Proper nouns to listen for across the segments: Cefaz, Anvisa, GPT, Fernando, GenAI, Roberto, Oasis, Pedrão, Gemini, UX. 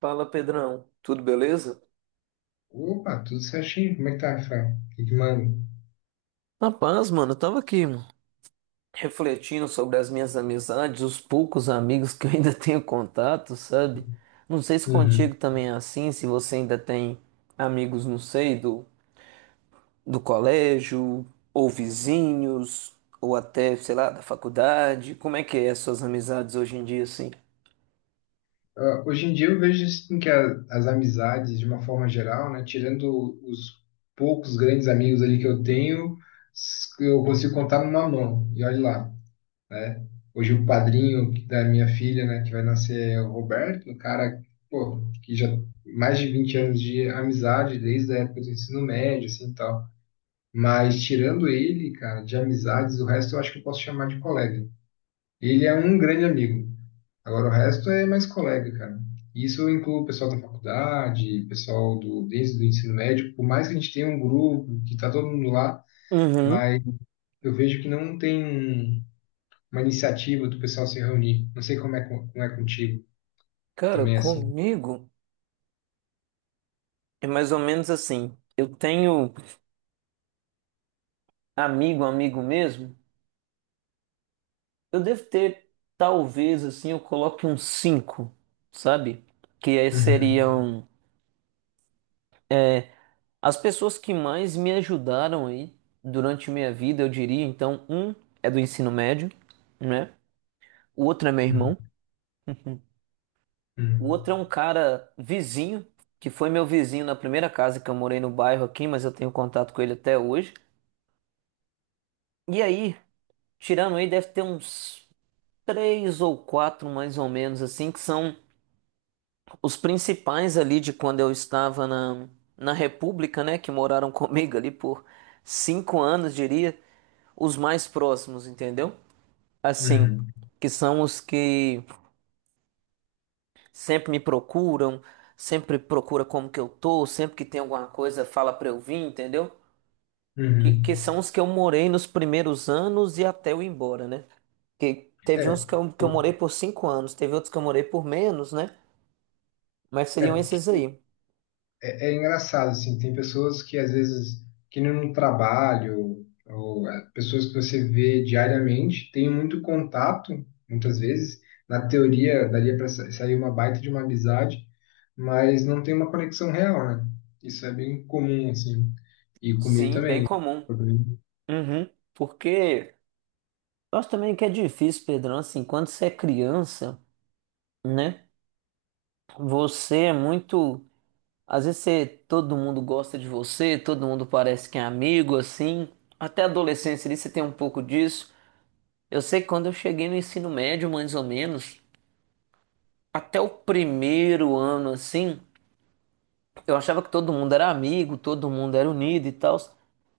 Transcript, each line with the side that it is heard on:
right: Fala, Pedrão. Tudo beleza?
left: Opa, tudo certinho? Como é que tá, Rafael? O que que manda?
right: Rapaz, mano, eu tava aqui mano, refletindo sobre as minhas amizades, os poucos amigos que eu ainda tenho contato, sabe? Não sei se contigo
left: Uhum.
right: também é assim, se você ainda tem amigos, não sei, do colégio, ou vizinhos, ou até, sei lá, da faculdade. Como é que é as suas amizades hoje em dia, assim?
left: Ah, hoje em dia eu vejo assim, que as amizades, de uma forma geral, né, tirando os poucos grandes amigos ali que eu tenho, eu consigo contar numa mão. E olha lá, né? Hoje o padrinho da minha filha, né, que vai nascer é o Roberto, um cara, pô, que já mais de 20 anos de amizade desde a época do ensino médio, assim, e tal. Mas tirando ele, cara, de amizades, o resto eu acho que eu posso chamar de colega. Ele é um grande amigo. Agora o resto é mais colega, cara. Isso inclui o pessoal da faculdade, pessoal do desde o ensino médio, por mais que a gente tenha um grupo que está todo mundo lá,
right: Uhum.
left: mas eu vejo que não tem uma iniciativa do pessoal se reunir. Não sei como é, como é contigo,
right: Cara,
left: também é assim.
right: comigo é mais ou menos assim. Eu tenho amigo, amigo mesmo. Eu devo ter, talvez, assim, eu coloque uns cinco, sabe? Que aí
left: Uhum,
right: seriam as pessoas que mais me ajudaram aí durante minha vida, eu diria. Então, um é do ensino médio, né? O outro é meu
left: uhum,
right: irmão. O outro é
left: uhum,
right: um cara vizinho, que foi meu vizinho na primeira casa que eu morei no bairro aqui, mas eu tenho contato com ele até hoje. E aí, tirando aí, deve ter uns três ou quatro, mais ou menos, assim, que são. Os principais ali de quando eu estava na, na República, né, que moraram comigo ali por cinco anos, diria, os mais próximos, entendeu? Assim,
left: uhum,
right: que são os que sempre me procuram, sempre procura como que eu tô, sempre que tem alguma coisa fala pra eu vir, entendeu? Que,
left: uhum.
right: que são os que eu morei nos primeiros anos e até eu ir embora, né? Que teve uns
left: É,
right: que eu
left: por-
right: morei por cinco anos, teve outros que eu morei por menos, né? Mas seriam
left: é.
right: esses aí.
left: É, é engraçado, assim, tem pessoas que às vezes, que nem no trabalho, ou é, pessoas que você vê diariamente, tem muito contato, muitas vezes, na teoria daria para sair uma baita de uma amizade, mas não tem uma conexão real, né? Isso é bem comum, assim, e comigo
right: Sim, bem
left: também.
right: comum.
left: Foi bem-
right: Uhum. Porque eu acho também que é difícil, Pedrão, assim, quando você é criança, né? Você é muito. Às vezes você, todo mundo gosta de você, todo mundo parece que é amigo, assim. Até a adolescência ali você tem um pouco disso. Eu sei que quando eu cheguei no ensino médio, mais ou menos, até o primeiro ano, assim, eu achava que todo mundo era amigo, todo mundo era unido e tal.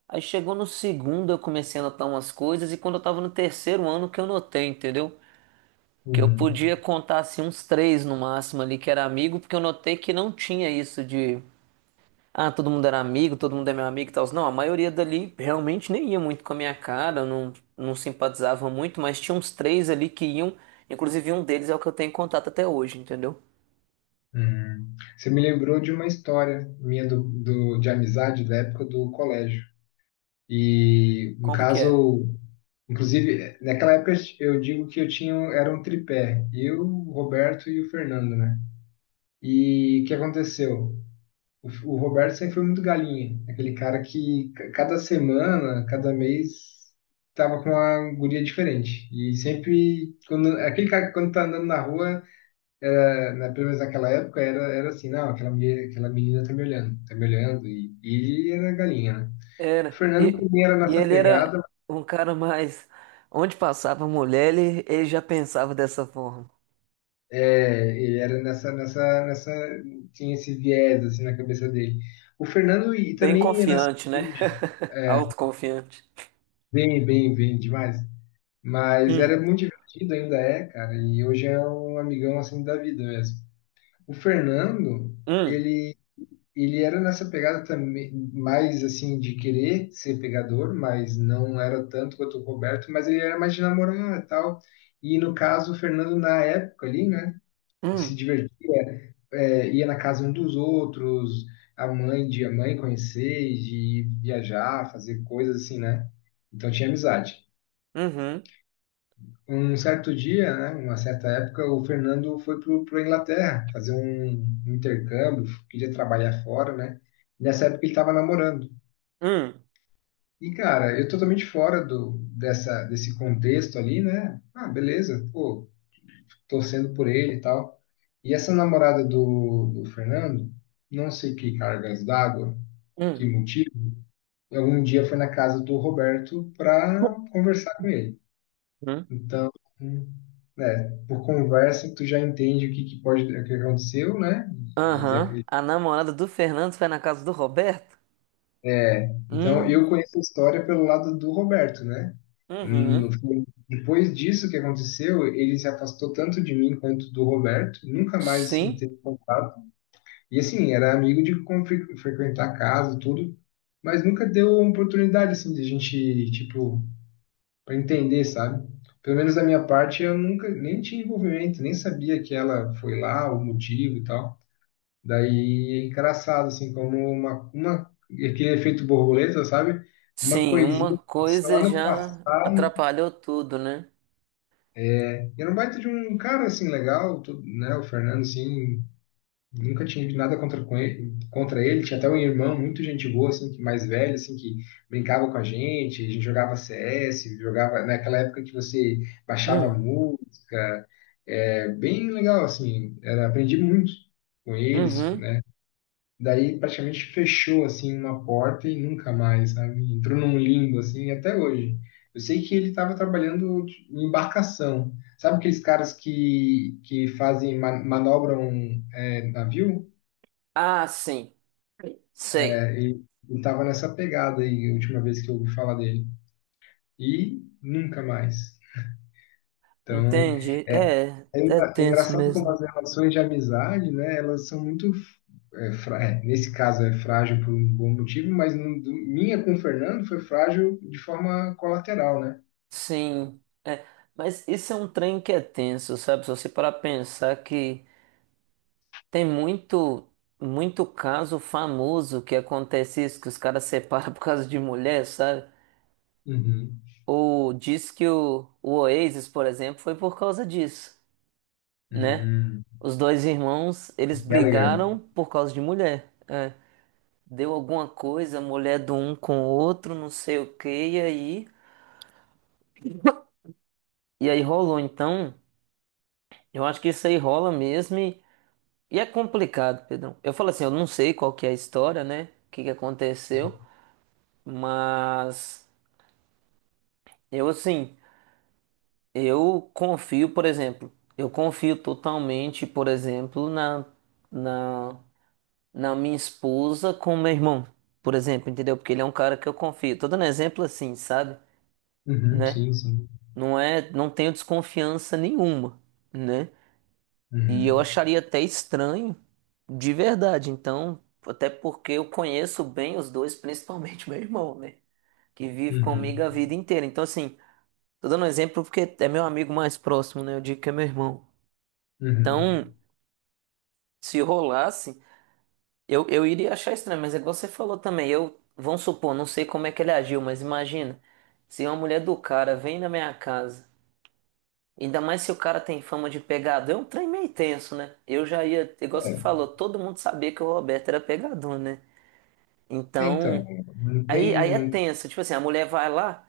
right: Aí chegou no segundo, eu comecei a notar umas coisas, e quando eu tava no terceiro ano que eu notei, entendeu? Que eu
left: Uhum.
right: podia contar assim uns três no máximo ali que era amigo, porque eu notei que não tinha isso de ah, todo mundo era amigo, todo mundo é meu amigo e tal. Não, a maioria dali realmente nem ia muito com a minha cara, não, não simpatizava muito, mas tinha uns três ali que iam, inclusive um deles é o que eu tenho contato até hoje, entendeu?
left: Uhum. Você me lembrou de uma história minha de amizade da época do colégio. E, no
right: Como que é?
left: caso, inclusive, naquela época eu digo que eu tinha, era um tripé, eu, o Roberto e o Fernando, né? E o que aconteceu? O, o Roberto sempre foi muito galinha, aquele cara que cada semana, cada mês, tava com uma guria diferente. E sempre, quando, aquele cara que quando tá andando na rua, pelo menos naquela época, era, era assim, não, aquela, aquela menina tá me olhando, e ele era galinha, né? O
right: Era.
left: Fernando
right: E,
left: também era
right: e
left: nessa
right: ele era
left: pegada.
right: um cara mais. Onde passava mulher, ele já pensava dessa forma.
left: É, ele era nessa, tinha esse viés assim na cabeça dele. O Fernando e
right: Bem
left: também ia nessa
right: confiante, né?
left: origem,
right: Autoconfiante.
left: bem, bem, bem demais. Mas era
right: Hum,
left: muito divertido, ainda é, cara. E hoje é um amigão assim da vida mesmo. O Fernando,
right: hum,
left: ele, ele era nessa pegada também, mais assim de querer ser pegador, mas não era tanto quanto o Roberto. Mas ele era mais de namorar e tal. E no caso, o Fernando na época ali, né? Se
right: hum.
left: divertia, é, é, ia na casa um dos outros, a mãe conhecer, de viajar, fazer coisas assim, né? Então tinha amizade.
right: Uhum.
left: Um certo dia, né, uma certa época, o Fernando foi para a Inglaterra fazer um intercâmbio, queria trabalhar fora, né? Nessa época ele estava namorando.
right: Hum.
left: E, cara, eu totalmente fora desse contexto ali, né? Ah, beleza, pô, torcendo por ele e tal. E essa namorada do Fernando, não sei que cargas d'água, que
right: Hum.
left: motivo, algum dia foi na casa do Roberto para conversar com ele.
right: Hum.
left: Então, né, por conversa, tu já entende que pode, o que aconteceu, né? E ele,
right: Aham. A namorada do Fernando foi na casa do Roberto?
left: é,
right: Hum.
left: eu conheço a história pelo lado do Roberto, né?
right: Uhum.
left: No fim, depois disso que aconteceu, ele se afastou tanto de mim quanto do Roberto, nunca mais assim
right: Sim.
left: teve contato. E assim, era amigo de frequentar a casa, tudo, mas nunca deu uma oportunidade assim de a gente, tipo, para entender, sabe? Pelo menos da minha parte, eu nunca nem tinha envolvimento, nem sabia que ela foi lá, o motivo e tal. Daí é engraçado, assim, como uma aquele efeito borboleta, sabe? Uma
right: Sim, uma
left: coisinha passa
right: coisa
left: lá no
right: já
left: passado, né?
right: atrapalhou tudo, né?
left: E era um baita de um cara assim legal, tudo, né? O Fernando, assim, nunca tive nada contra, com ele, contra ele. Tinha até um irmão muito gente boa, assim, que mais velho, assim, que brincava com a gente jogava CS, jogava naquela época que você baixava
right: Hum.
left: música. É bem legal, assim, era, aprendi muito com eles,
right: Uhum.
left: né? Daí praticamente fechou, assim, uma porta e nunca mais, sabe? Entrou num limbo, assim, até hoje. Eu sei que ele estava trabalhando em embarcação. Sabe aqueles caras que fazem, manobram, é, navio?
right: Ah, sim. Sei.
left: E, e nessa pegada aí, a última vez que eu ouvi falar dele. E nunca mais. Então,
right: Entendi.
left: é,
right: É, é
left: é
right: tenso
left: engraçado como
right: mesmo.
left: as relações de amizade, né, elas são muito, nesse caso é frágil por um bom motivo, mas minha com o Fernando foi frágil de forma colateral, né?
right: Sim. É. Mas isso é um trem que é tenso, sabe? Se você parar pra pensar que tem muito, muito caso famoso que acontece isso, que os caras separam por causa de mulher, sabe?
left: Uhum.
right: Ou diz que o Oasis, por exemplo, foi por causa disso, né?
left: Hum.
right: Os dois irmãos, eles
left: Gallagher.
right: brigaram por causa de mulher. É. Deu alguma coisa, mulher do um com o outro, não sei o que e aí, rolou. Então, eu acho que isso aí rola mesmo e é complicado, Pedrão. Eu falo assim, eu não sei qual que é a história, né? O que que aconteceu, mas. Eu, assim, eu confio, por exemplo, eu confio totalmente, por exemplo, na, na minha esposa com meu irmão, por exemplo, entendeu? Porque ele é um cara que eu confio. Tô dando exemplo assim, sabe?
left: Uhum,
right: Né?
left: sim, sim.
right: Não é, não tenho desconfiança nenhuma, né? E eu
left: Uhum.
right: acharia até estranho, de verdade. Então, até porque eu conheço bem os dois, principalmente meu irmão, né? Que vive comigo
left: Uhum.
right: a vida inteira. Então, assim. Tô dando um exemplo porque é meu amigo mais próximo, né? Eu digo que é meu irmão.
left: Uhum.
right: Então, se rolasse, eu iria achar estranho, mas é igual você falou também. Eu, vamos supor, não sei como é que ele agiu, mas imagina, se uma mulher do cara vem na minha casa, ainda mais se o cara tem fama de pegador, é um trem meio tenso, né? Eu já ia, igual você
left: É,
right: falou, todo mundo sabia que o Roberto era pegador, né?
left: então,
right: Então,
left: não
right: aí, é
left: tem.
right: tenso. Tipo assim, a mulher vai lá.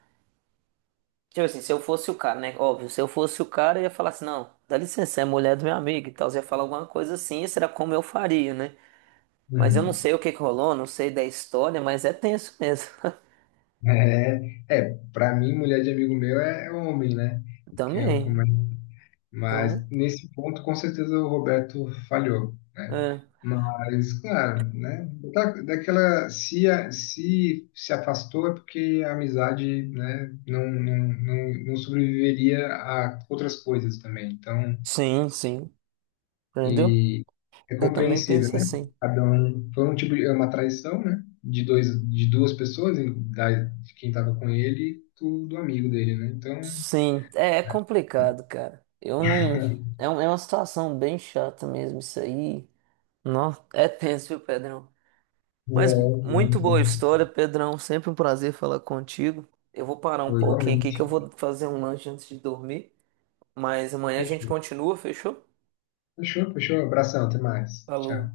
right: Tipo assim, se eu fosse o cara, né? Óbvio, se eu fosse o cara, eu ia falar assim, não, dá licença, é mulher do meu amigo e tal. Você ia falar alguma coisa assim, será como eu faria, né? Mas eu não
left: Uhum.
right: sei o que que rolou, não sei da história, mas é tenso mesmo.
left: É, é, para mim, mulher de amigo meu é, é homem, né? Que eu
right: Também.
left: comento.
right: Então,
left: Mas nesse ponto, com certeza, o Roberto falhou, né?
right: é.
left: Mas, claro, né? Da, daquela, se, a- se se afastou é porque a amizade, né, não, não, não, não sobreviveria a outras coisas também. Então,
right: Sim, sim. Entendeu?
left: e é
right: Eu também
left: compreensível,
right: penso
left: né?
right: assim.
left: Cada um foi um tipo de é uma traição, né? De duas pessoas, e de quem estava com ele e do amigo dele, né? Então,
right: Sim, é, é complicado, cara. Eu
left: é,
right: não.
left: é,
right: É, é uma situação bem chata mesmo, isso aí. Nossa, é tenso, viu, Pedrão?
left: é,
right: Mas muito boa história, Pedrão. Sempre um prazer falar contigo. Eu vou parar um
left: foi
right: pouquinho aqui
left: igualmente.
right: que eu vou fazer um lanche antes de dormir. Mas amanhã a gente
left: Fechou.
right: continua, fechou?
left: Fechou, fechou. Abração, até mais. Tchau.
right: Falou.